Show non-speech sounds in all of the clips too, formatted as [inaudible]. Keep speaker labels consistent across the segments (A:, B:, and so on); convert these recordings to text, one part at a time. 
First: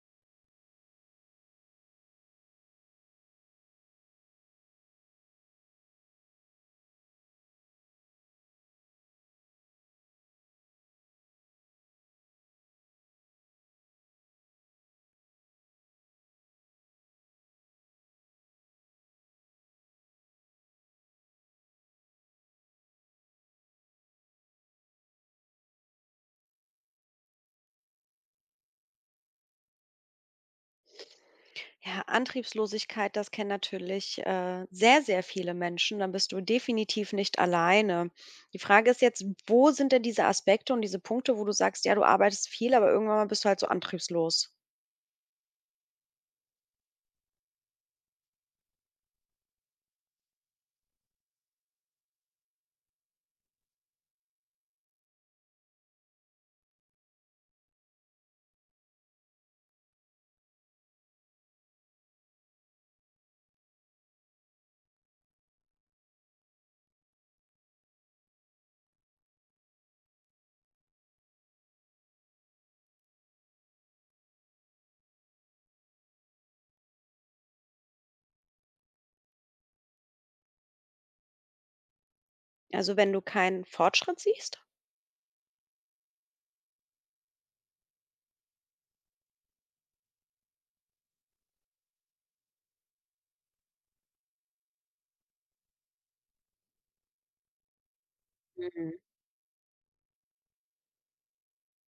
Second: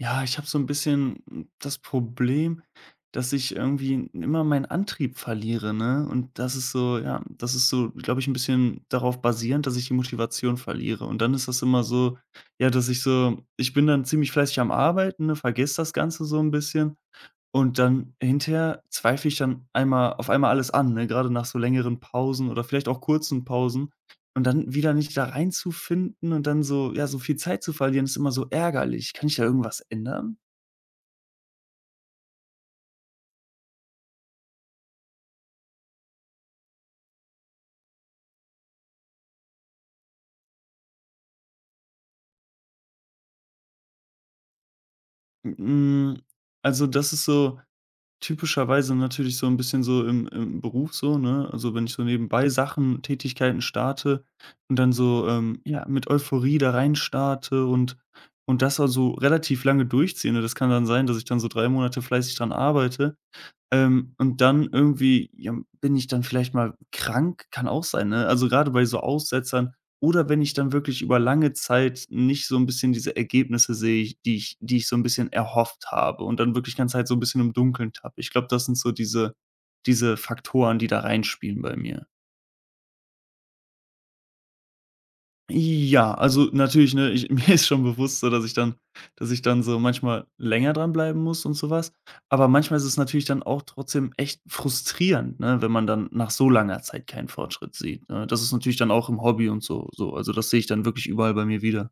A: Ja, ich habe so ein bisschen das Problem, dass ich irgendwie immer meinen Antrieb verliere, ne? Und das ist so ja, das ist so, glaube ich, ein bisschen darauf basierend, dass ich die Motivation verliere. Und dann ist das immer so, ja, dass ich so ich bin dann ziemlich fleißig am Arbeiten, ne, vergesse das Ganze so ein bisschen und dann hinterher zweifle ich dann einmal auf einmal alles an, ne, grade nach so längeren Pausen oder vielleicht auch kurzen Pausen. Und dann wieder nicht da reinzufinden und dann so ja, so viel Zeit zu verlieren, ist immer so ärgerlich. Kann ich da irgendwas ändern?
B: Ja, Antriebslosigkeit, das kennen natürlich, sehr, sehr viele Menschen. Dann bist du definitiv nicht alleine. Die Frage ist jetzt, wo sind denn diese Aspekte und diese Punkte, wo du sagst: „Ja, du arbeitest viel, aber irgendwann mal bist du halt so antriebslos."
A: Hm, hm, also das ist so typischerweise natürlich so ein bisschen so im Beruf so, ne? Also, wenn ich so nebenbei Sachen Tätigkeiten starte und dann so, ja, mit Euphorie da rein starte und das also relativ lange durchziehe, ne? Das kann dann sein, dass ich dann so 3 Monate fleißig dran arbeite und dann irgendwie, ja, bin ich dann vielleicht mal krank, kann auch sein, ne? Also, gerade bei so Aussetzern oder wenn ich dann wirklich über lange Zeit nicht so ein bisschen diese Ergebnisse sehe, ich so ein bisschen erhofft habe und dann wirklich ganze Zeit so ein bisschen im Dunkeln tappe. Ich glaube, das sind so diese Faktoren, die da reinspielen bei mir.
B: Also, wenn du keinen Fortschritt siehst?
A: Ja, also natürlich, ne, ich [laughs] mir ist schon bewusst so, dass ich dann so manchmal länger dranbleiben muss und sowas. Aber manchmal ist es natürlich dann auch trotzdem echt frustrierend, ne, wenn man dann nach so langer Zeit keinen Fortschritt sieht, ne? Das ist natürlich dann
B: Mhm.
A: auch im Hobby und so. Also, das sehe ich dann wirklich überall bei mir wieder.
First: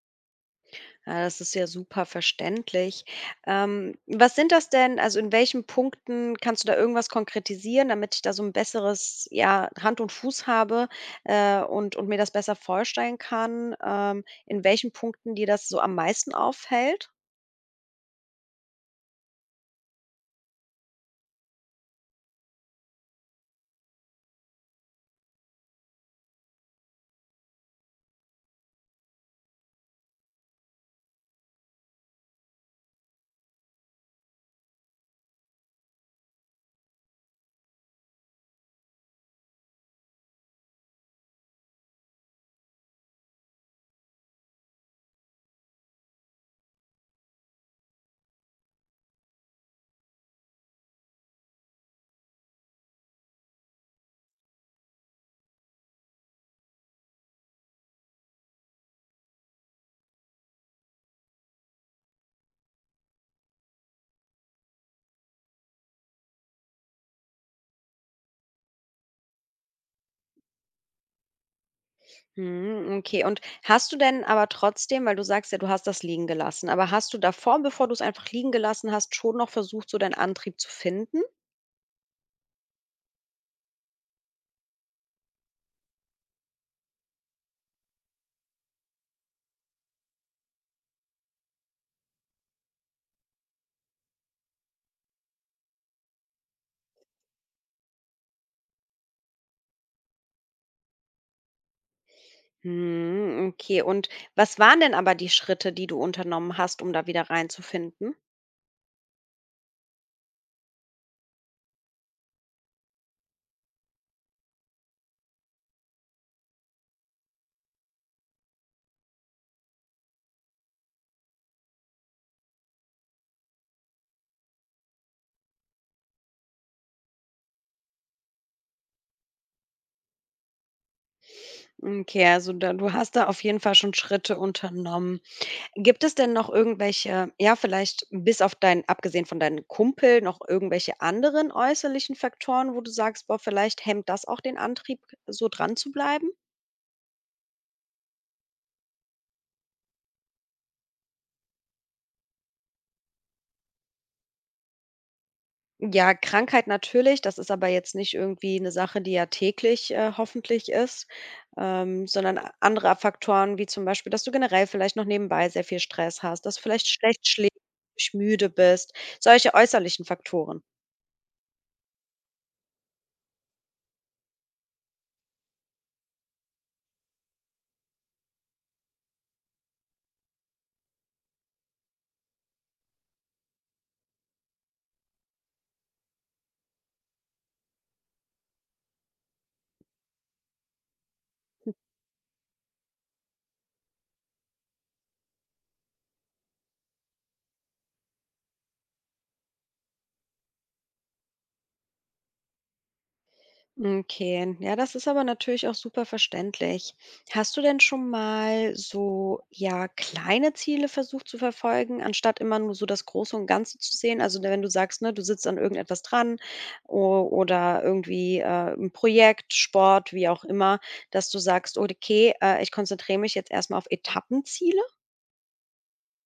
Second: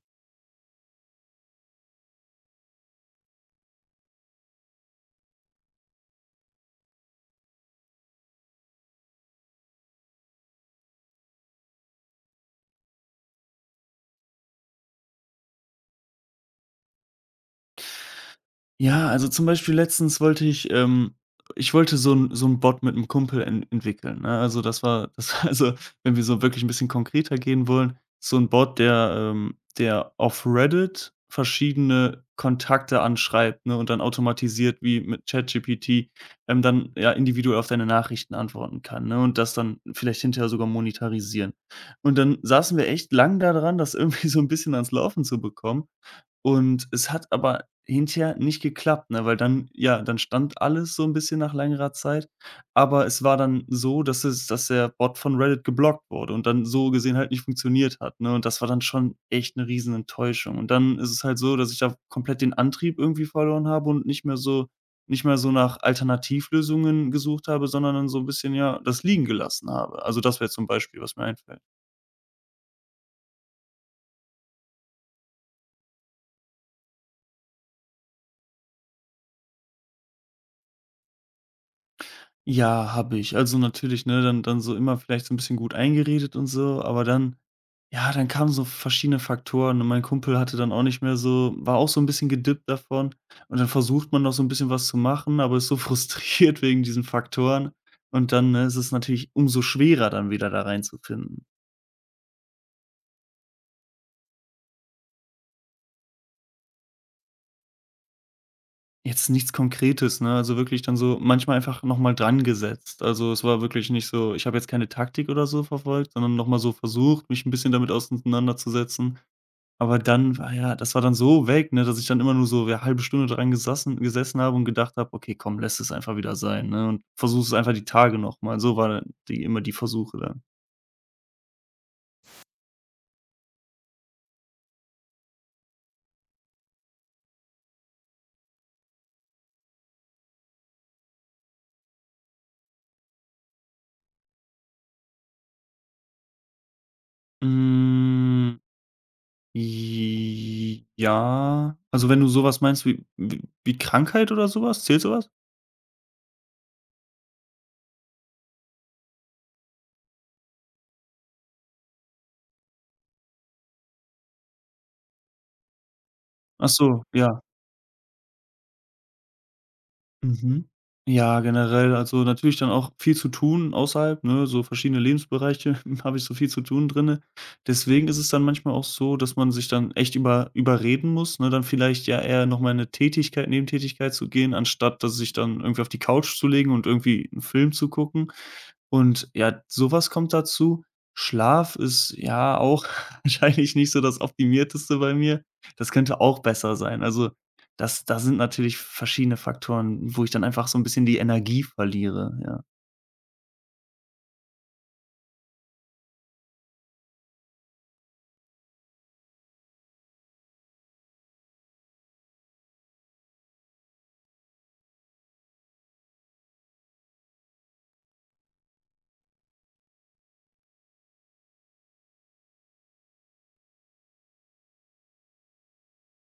B: Ja, das ist ja super verständlich. Was sind das denn also in welchen Punkten kannst du da irgendwas konkretisieren, damit ich da so ein besseres, ja, Hand und Fuß habe, und mir das besser vorstellen kann, in welchen Punkten dir das so am meisten auffällt?
A: Ja, also zum Beispiel letztens wollte ich ich wollte so ein Bot mit einem Kumpel entwickeln, ne? Also, das war [laughs] das war also, wenn wir so wirklich ein bisschen konkreter gehen wollen, so ein Bot, der der auf Reddit verschiedene Kontakte anschreibt, ne, und dann automatisiert wie mit ChatGPT, dann, ja, individuell auf deine Nachrichten antworten kann, ne, und das dann vielleicht hinterher sogar monetarisieren. Und dann saßen wir echt lang da dran, das [laughs] irgendwie so ein bisschen ans Laufen zu bekommen. Und es hat aber hinterher nicht geklappt, ne, weil dann ja, dann stand alles so ein bisschen nach längerer Zeit, aber es war dann so, dass es dass der Bot von Reddit geblockt wurde und dann so gesehen halt nicht funktioniert hat, ne? Und das war dann schon echt eine riesen Enttäuschung. Und dann ist es halt so, dass ich da komplett den Antrieb irgendwie verloren habe und nicht mehr so nach Alternativlösungen gesucht habe, sondern dann so ein bisschen, ja, das liegen gelassen habe. Also, das wäre zum Beispiel, was mir einfällt.
B: Mhm, okay. Und hast du denn aber trotzdem, weil du sagst ja, du hast das liegen gelassen, aber hast du davor, bevor du es einfach liegen gelassen hast, schon noch versucht, so deinen Antrieb zu finden?
A: Ja, habe ich. Also, natürlich, ne, dann so immer vielleicht so ein bisschen gut eingeredet und so, aber dann ja, dann kamen so verschiedene Faktoren und mein Kumpel hatte dann auch nicht mehr so war auch so ein bisschen gedippt davon und dann versucht man noch so ein bisschen was zu machen, aber ist so [laughs] frustriert wegen diesen Faktoren und dann, ne, ist es natürlich umso schwerer, dann wieder da reinzufinden.
B: Mhm, okay. Und was waren denn aber die Schritte, die du unternommen hast, um da wieder reinzufinden?
A: Jetzt nichts Konkretes, ne, also, wirklich dann so manchmal einfach noch mal dran gesetzt. Also, es war wirklich nicht so, ich habe jetzt keine Taktik oder so verfolgt, sondern noch mal so versucht, mich ein bisschen damit auseinanderzusetzen. Aber dann war ja das war dann so weg, ne, dass ich dann immer nur so, ja, halbe Stunde dran gesessen habe und gedacht habe: „Okay, komm, lässt es einfach wieder sein“, ne, und versuchst es einfach die Tage noch mal. So war dann die immer die Versuche dann.
B: Okay, also da du hast da auf jeden Fall schon Schritte unternommen. Gibt es denn noch irgendwelche, ja, vielleicht bis auf dein, abgesehen von deinem Kumpel, noch irgendwelche anderen äußerlichen Faktoren, wo du sagst, boah, vielleicht hemmt das auch den Antrieb, so dran zu bleiben?
A: Hm, j ja, also, wenn du so was meinst wie wie Krankheit oder so was, zählt so was?
B: Ja, Krankheit natürlich, das ist aber jetzt nicht irgendwie eine Sache, die ja täglich, hoffentlich ist, sondern a andere Faktoren, wie zum Beispiel, dass du generell vielleicht noch nebenbei sehr viel Stress hast, dass du
A: Ach
B: vielleicht
A: so,
B: schlecht
A: ja.
B: schläfst, müde bist, solche äußerlichen Faktoren.
A: Mhm. Ja, generell, also natürlich dann auch viel zu tun außerhalb, ne, so verschiedene Lebensbereiche [laughs] habe ich so viel zu tun drinne. Deswegen ist es dann manchmal auch so, dass man sich dann echt überreden muss, ne, dann vielleicht ja eher noch mal in 'ne Tätigkeit Nebentätigkeit zu gehen, anstatt dass sich dann irgendwie auf die Couch zu legen und irgendwie einen Film zu gucken. Und ja, sowas kommt dazu. Schlaf ist ja auch [laughs] wahrscheinlich nicht so das Optimierteste bei mir. Das könnte auch besser sein. Also, das da sind natürlich verschiedene Faktoren, wo ich dann einfach so ein bisschen die Energie verliere, ja.
B: Okay, ja, das ist aber natürlich auch super verständlich. Hast du denn schon mal so, ja, kleine Ziele versucht zu verfolgen, anstatt immer nur so das Große und Ganze zu sehen? Also, ne, wenn du sagst, ne, du sitzt an irgendetwas dran oder irgendwie, ein Projekt, Sport, wie auch immer, dass du sagst, okay, ich konzentriere mich jetzt erstmal auf Etappenziele?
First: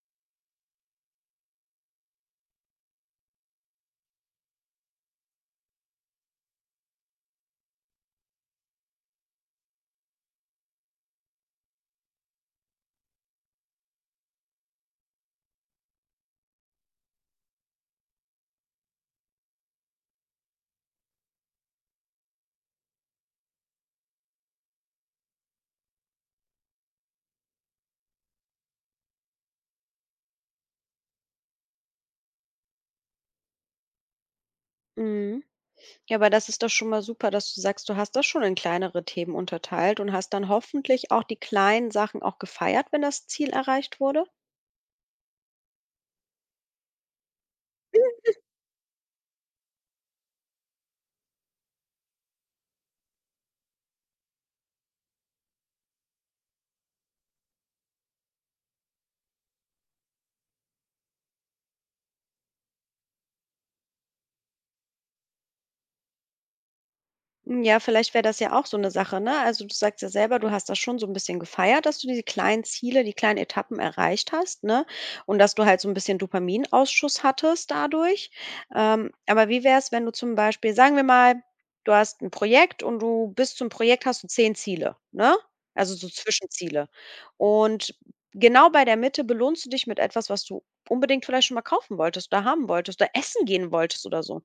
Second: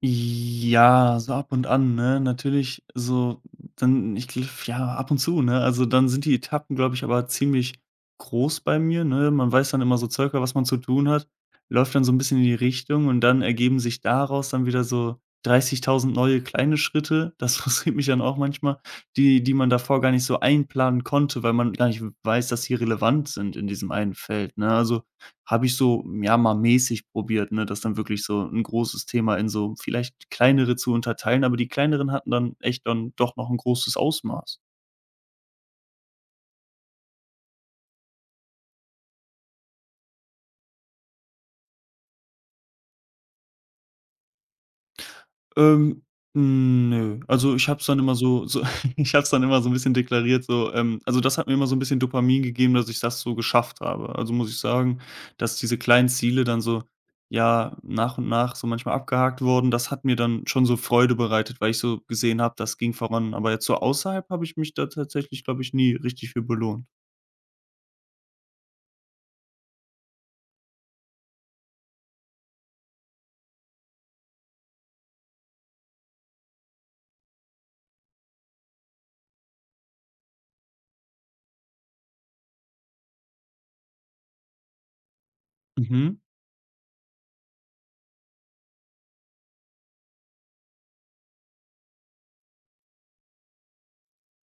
A: Ja, so ab und an, ne? Natürlich so dann ich gl ja, ab und zu, ne? Also, dann sind die Etappen, glaube ich, aber ziemlich groß bei mir, ne? Man weiß dann immer so circa, was man zu tun hat, läuft dann so ein bisschen in die Richtung und dann ergeben sich daraus dann wieder so 30.000 neue kleine Schritte. Das [laughs] frustriert mich dann auch manchmal, die die man davor gar nicht so einplanen konnte, weil man gar nicht weiß, dass sie relevant sind in diesem einen Feld, ne? Also habe ich so, ja, mal mäßig probiert, ne, das dann wirklich so 'n großes Thema in so vielleicht kleinere zu unterteilen, aber die kleineren hatten dann echt dann doch noch 'n großes Ausmaß.
B: Mhm. Ja, aber das ist doch schon mal super, dass du sagst, du hast das schon in kleinere Themen unterteilt und hast dann hoffentlich auch die kleinen Sachen auch gefeiert, wenn das Ziel erreicht wurde?
A: Ähm, nö. Also, ich habe es dann immer so so [laughs] ich habe es dann immer so ein bisschen deklariert, so, also, das hat mir immer so ein bisschen Dopamin gegeben, dass ich das so geschafft habe. Also, muss ich sagen, dass diese kleinen Ziele dann so, ja, nach und nach so manchmal abgehakt wurden, das hat mir dann schon so Freude bereitet, weil ich so gesehen habe, das ging voran. Aber jetzt so außerhalb habe ich mich da tatsächlich, glaube ich, nie richtig für belohnt.
B: Hm, ja, vielleicht wäre das ja auch so eine Sache, ne? Also, du sagst ja selber, du hast das schon so ein bisschen gefeiert, dass du diese kleinen Ziele, die kleinen Etappen erreicht hast, ne? Und dass du halt so ein bisschen Dopaminausschuss hattest dadurch. Aber wie wär's, wenn du, zum Beispiel, sagen wir mal, du hast ein Projekt und du bis zum Projekt hast du 10 Ziele, ne? Also, so
A: Mhm.
B: Zwischenziele. Und genau bei der Mitte belohnst du dich mit etwas, was du unbedingt vielleicht schon mal kaufen wolltest oder haben wolltest oder essen gehen wolltest oder so.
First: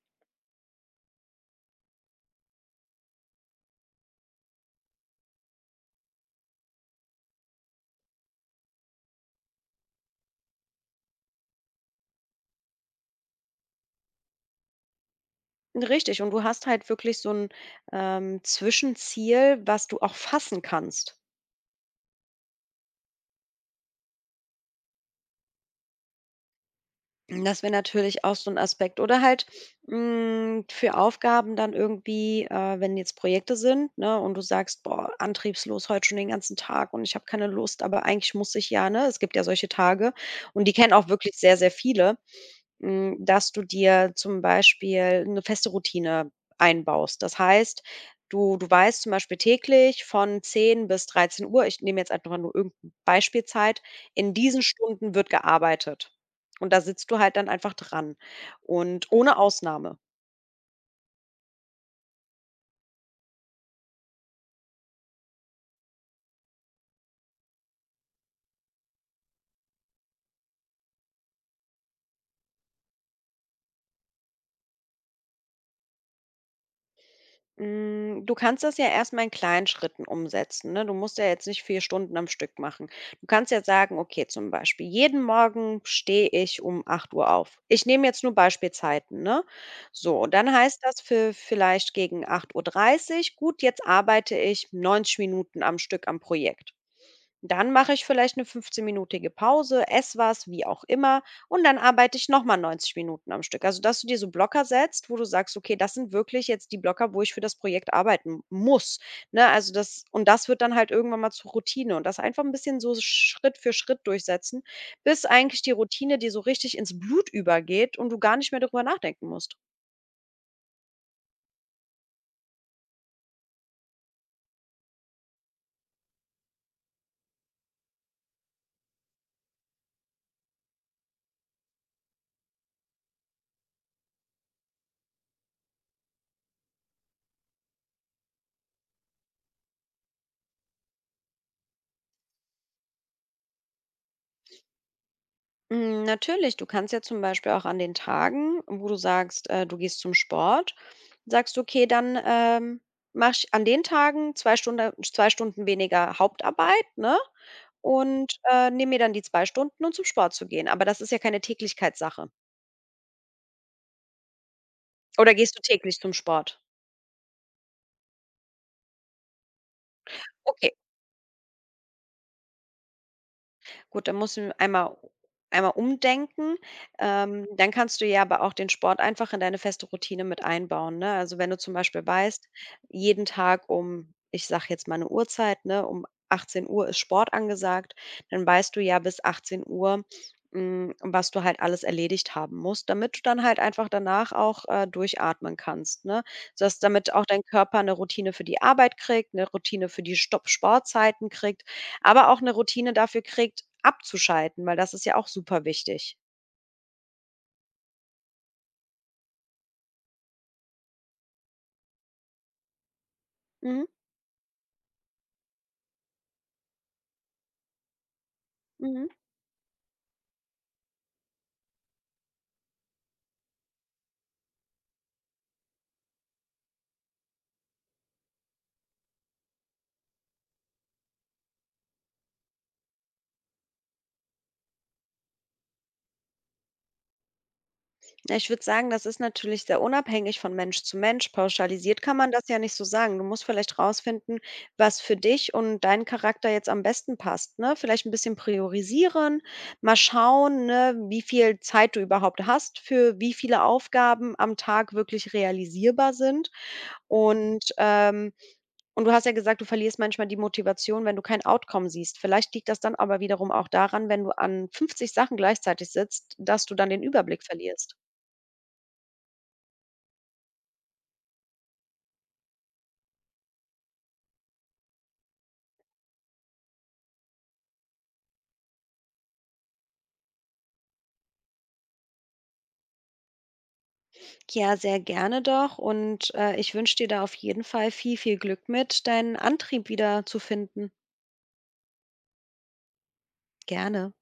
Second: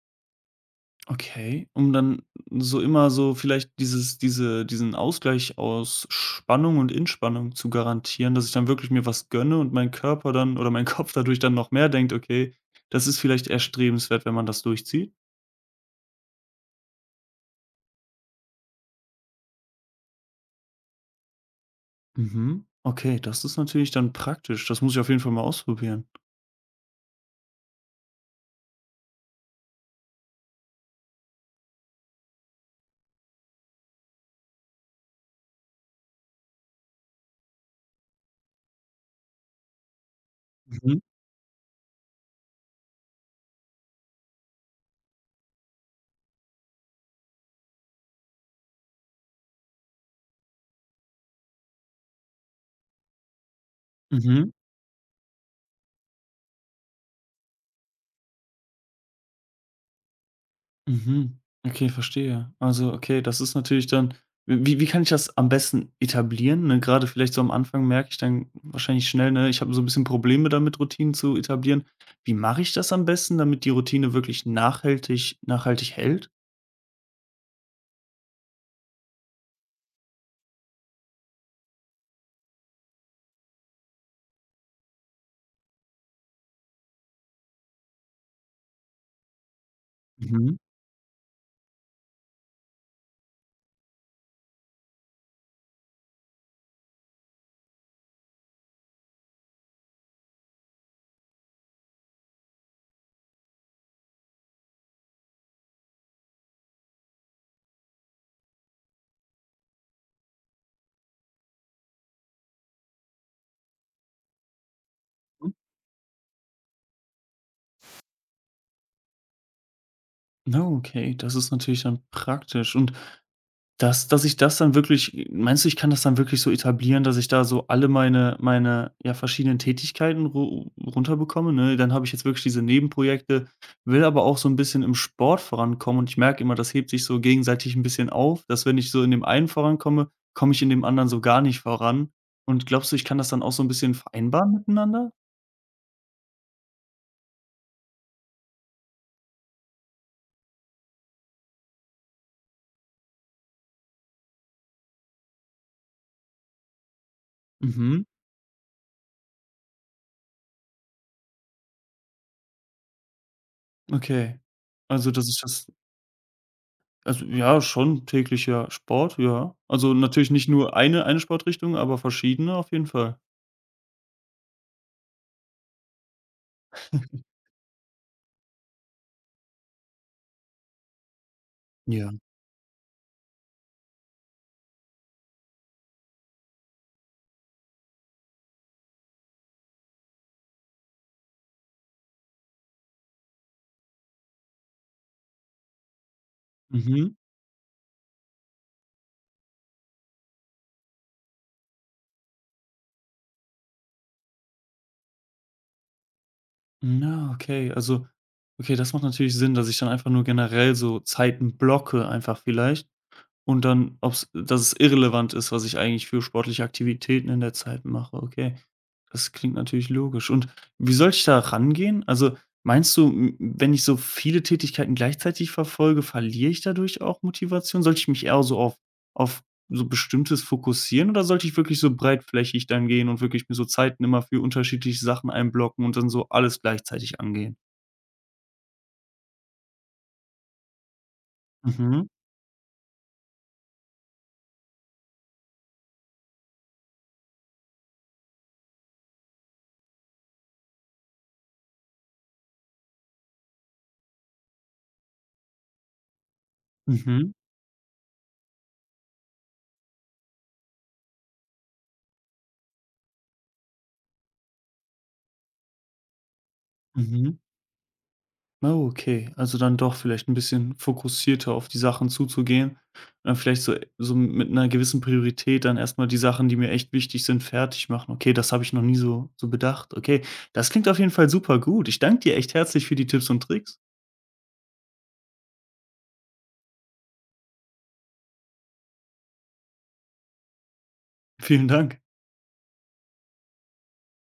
A: Okay, um dann so immer so vielleicht dieses diese diesen Ausgleich aus Spannung und Entspannung zu garantieren, dass ich dann wirklich mir was gönne und mein Körper dann oder mein [laughs] Kopf dadurch dann noch mehr denkt: „Okay, das ist vielleicht erstrebenswert, wenn man das durchzieht.“
B: Richtig, und du hast halt wirklich so ein Zwischenziel, was du auch fassen kannst.
A: Mhm. Okay, das ist natürlich dann praktisch. Das muss ich auf jeden Fall mal ausprobieren.
B: Und das wäre natürlich auch so 'n Aspekt. Oder halt, für Aufgaben dann irgendwie, wenn jetzt Projekte sind, ne, und du sagst: „Boah, antriebslos heute schon den ganzen Tag und ich habe keine Lust, aber eigentlich muss ich ja", ne? Es gibt ja solche Tage und die kennen
A: Mhm.
B: auch wirklich sehr, sehr viele. Hm, dass du dir zum Beispiel eine feste Routine einbaust. Das heißt, du weißt zum Beispiel täglich von 10 bis 13 Uhr, ich nehme jetzt einfach mal nur irgendeine Beispielzeit, in
A: Mhm.
B: diesen Stunden wird gearbeitet. Und da sitzt du halt dann einfach dran und ohne Ausnahme.
A: Mhm. Okay, verstehe. Also, okay, das ist natürlich dann wie kann ich das am besten etablieren, ne? Grade vielleicht so am Anfang merke ich dann wahrscheinlich schnell, ne, ich habe so ein bisschen Probleme damit, Routinen zu etablieren. Wie mache ich das am besten, damit die Routine wirklich nachhaltig hält?
B: Hm, du kannst das ja erst mal in kleinen Schritten umsetzen, ne? Du musst ja jetzt nicht 4 Stunden am Stück machen. Du kannst ja sagen, okay, zum Beispiel: „Jeden Morgen stehe ich um 8 Uhr auf." Ich nehme jetzt nur Beispielzeiten, ne? So, und dann
A: Mhm.
B: heißt das für vielleicht gegen 8:30 Uhr: „Gut, jetzt arbeite ich 90 Minuten am Stück am Projekt." Dann mache ich vielleicht eine 15-minütige Pause, esse was, wie auch immer, und dann arbeite ich noch mal 90 Minuten am Stück. Also, dass du dir so Blocker setzt, wo du sagst: „Okay, das sind wirklich jetzt die Blocker, wo ich für das Projekt arbeiten muss", ne? Also, das und das wird dann halt irgendwann mal zur Routine und das einfach ein bisschen so Schritt für Schritt durchsetzen, bis
A: Hm,
B: eigentlich die Routine dir so richtig ins Blut übergeht und du gar nicht mehr darüber nachdenken musst.
A: na okay, das ist natürlich dann praktisch. Und dass ich das dann wirklich meinst du, ich kann das dann wirklich so etablieren, dass ich da so alle meine, ja, verschiedenen Tätigkeiten ru runterbekomme, ne? Dann habe ich jetzt wirklich diese Nebenprojekte, will aber auch so ein bisschen im Sport vorankommen und ich merke immer, das hebt sich so gegenseitig ein bisschen auf, dass wenn ich so in dem einen vorankomme, komme ich in dem anderen so gar nicht voran. Und glaubst du, ich kann das dann auch so ein bisschen vereinbaren miteinander?
B: Hm, natürlich, du kannst ja zum Beispiel auch an den Tagen, wo du sagst, du gehst zum Sport, sagst du: „Okay, dann, mache ich an den Tagen 2 Stunde 2 Stunden weniger Hauptarbeit, ne,
A: Mhm,
B: und, nehme mir dann die 2 Stunden, um zum Sport zu gehen." Aber das ist ja keine Täglichkeitssache.
A: okay. Also, dass
B: Oder
A: ich
B: gehst du
A: das
B: täglich zum Sport?
A: also, ja, schon täglicher Sport, ja. Also, natürlich nicht
B: Okay.
A: nur eine Sportrichtung, aber verschiedene auf jeden Fall.
B: Gut, dann musst du einmal umdenken. Dann kannst du ja aber auch den Sport einfach in deine feste Routine mit einbauen, ne? Also, wenn du zum Beispiel
A: Ja. [laughs]
B: weißt, jeden Tag um, ich sage jetzt mal eine Uhrzeit, ne, um 18 Uhr ist Sport angesagt, dann weißt du ja bis 18:00, was du halt alles erledigt haben musst, damit du dann halt einfach danach auch, durchatmen kannst, ne? Sodass damit
A: Mhm.
B: auch dein Körper eine Routine für die Arbeit kriegt, eine Routine für die Stopp-Sportzeiten kriegt, aber auch eine Routine dafür kriegt, abzuschalten, weil das ist ja auch super wichtig.
A: Na, okay. Also okay, das macht natürlich Sinn, dass ich dann einfach nur generell so Zeiten blocke einfach vielleicht. Und
B: Mhm,
A: dann, ob's dass es irrelevant ist, was ich eigentlich für sportliche Aktivitäten in der Zeit mache. Okay,
B: mhm.
A: das klingt natürlich logisch. Und wie soll ich da rangehen? Also, meinst du, m wenn ich so viele Tätigkeiten gleichzeitig verfolge, verliere ich dadurch auch Motivation? Sollte ich mich eher so auf auf so Bestimmtes fokussieren oder sollte ich wirklich so breitflächig dann gehen und wirklich mir so Zeiten immer für unterschiedliche Sachen einblocken und dann so alles gleichzeitig angehen?
B: Ja, ich würde sagen, das ist natürlich sehr unabhängig von Mensch zu Mensch. Pauschalisiert
A: Mhm.
B: kann man das ja nicht so sagen. Du musst vielleicht rausfinden, was für dich und deinen Charakter jetzt am besten passt, ne? Vielleicht ein bisschen priorisieren, mal schauen, ne, wie viel Zeit du überhaupt hast, für wie viele Aufgaben am Tag wirklich realisierbar sind
A: Mhm.
B: und, ähm Und du hast ja gesagt, du verlierst manchmal die Motivation, wenn du kein Outcome siehst. Vielleicht liegt das dann aber wiederum auch daran, wenn du an 50 Sachen gleichzeitig sitzt, dass du dann den
A: Mhm.
B: Überblick verlierst.
A: Ah, okay. Also, dann doch vielleicht ein bisschen fokussierter auf die Sachen zuzugehen. Vielleicht so mit einer gewissen Priorität dann erstmal die Sachen, die mir echt wichtig sind, fertig machen. Okay, das habe ich noch nie so bedacht. Okay, das klingt auf jeden Fall super gut. Ich danke dir echt herzlich für die Tipps und Tricks.
B: Ja, sehr gerne doch. Und ich wünsche dir da auf jeden Fall viel, viel Glück mit, deinen Antrieb wieder zu finden.
A: Vielen Dank.
B: Gerne.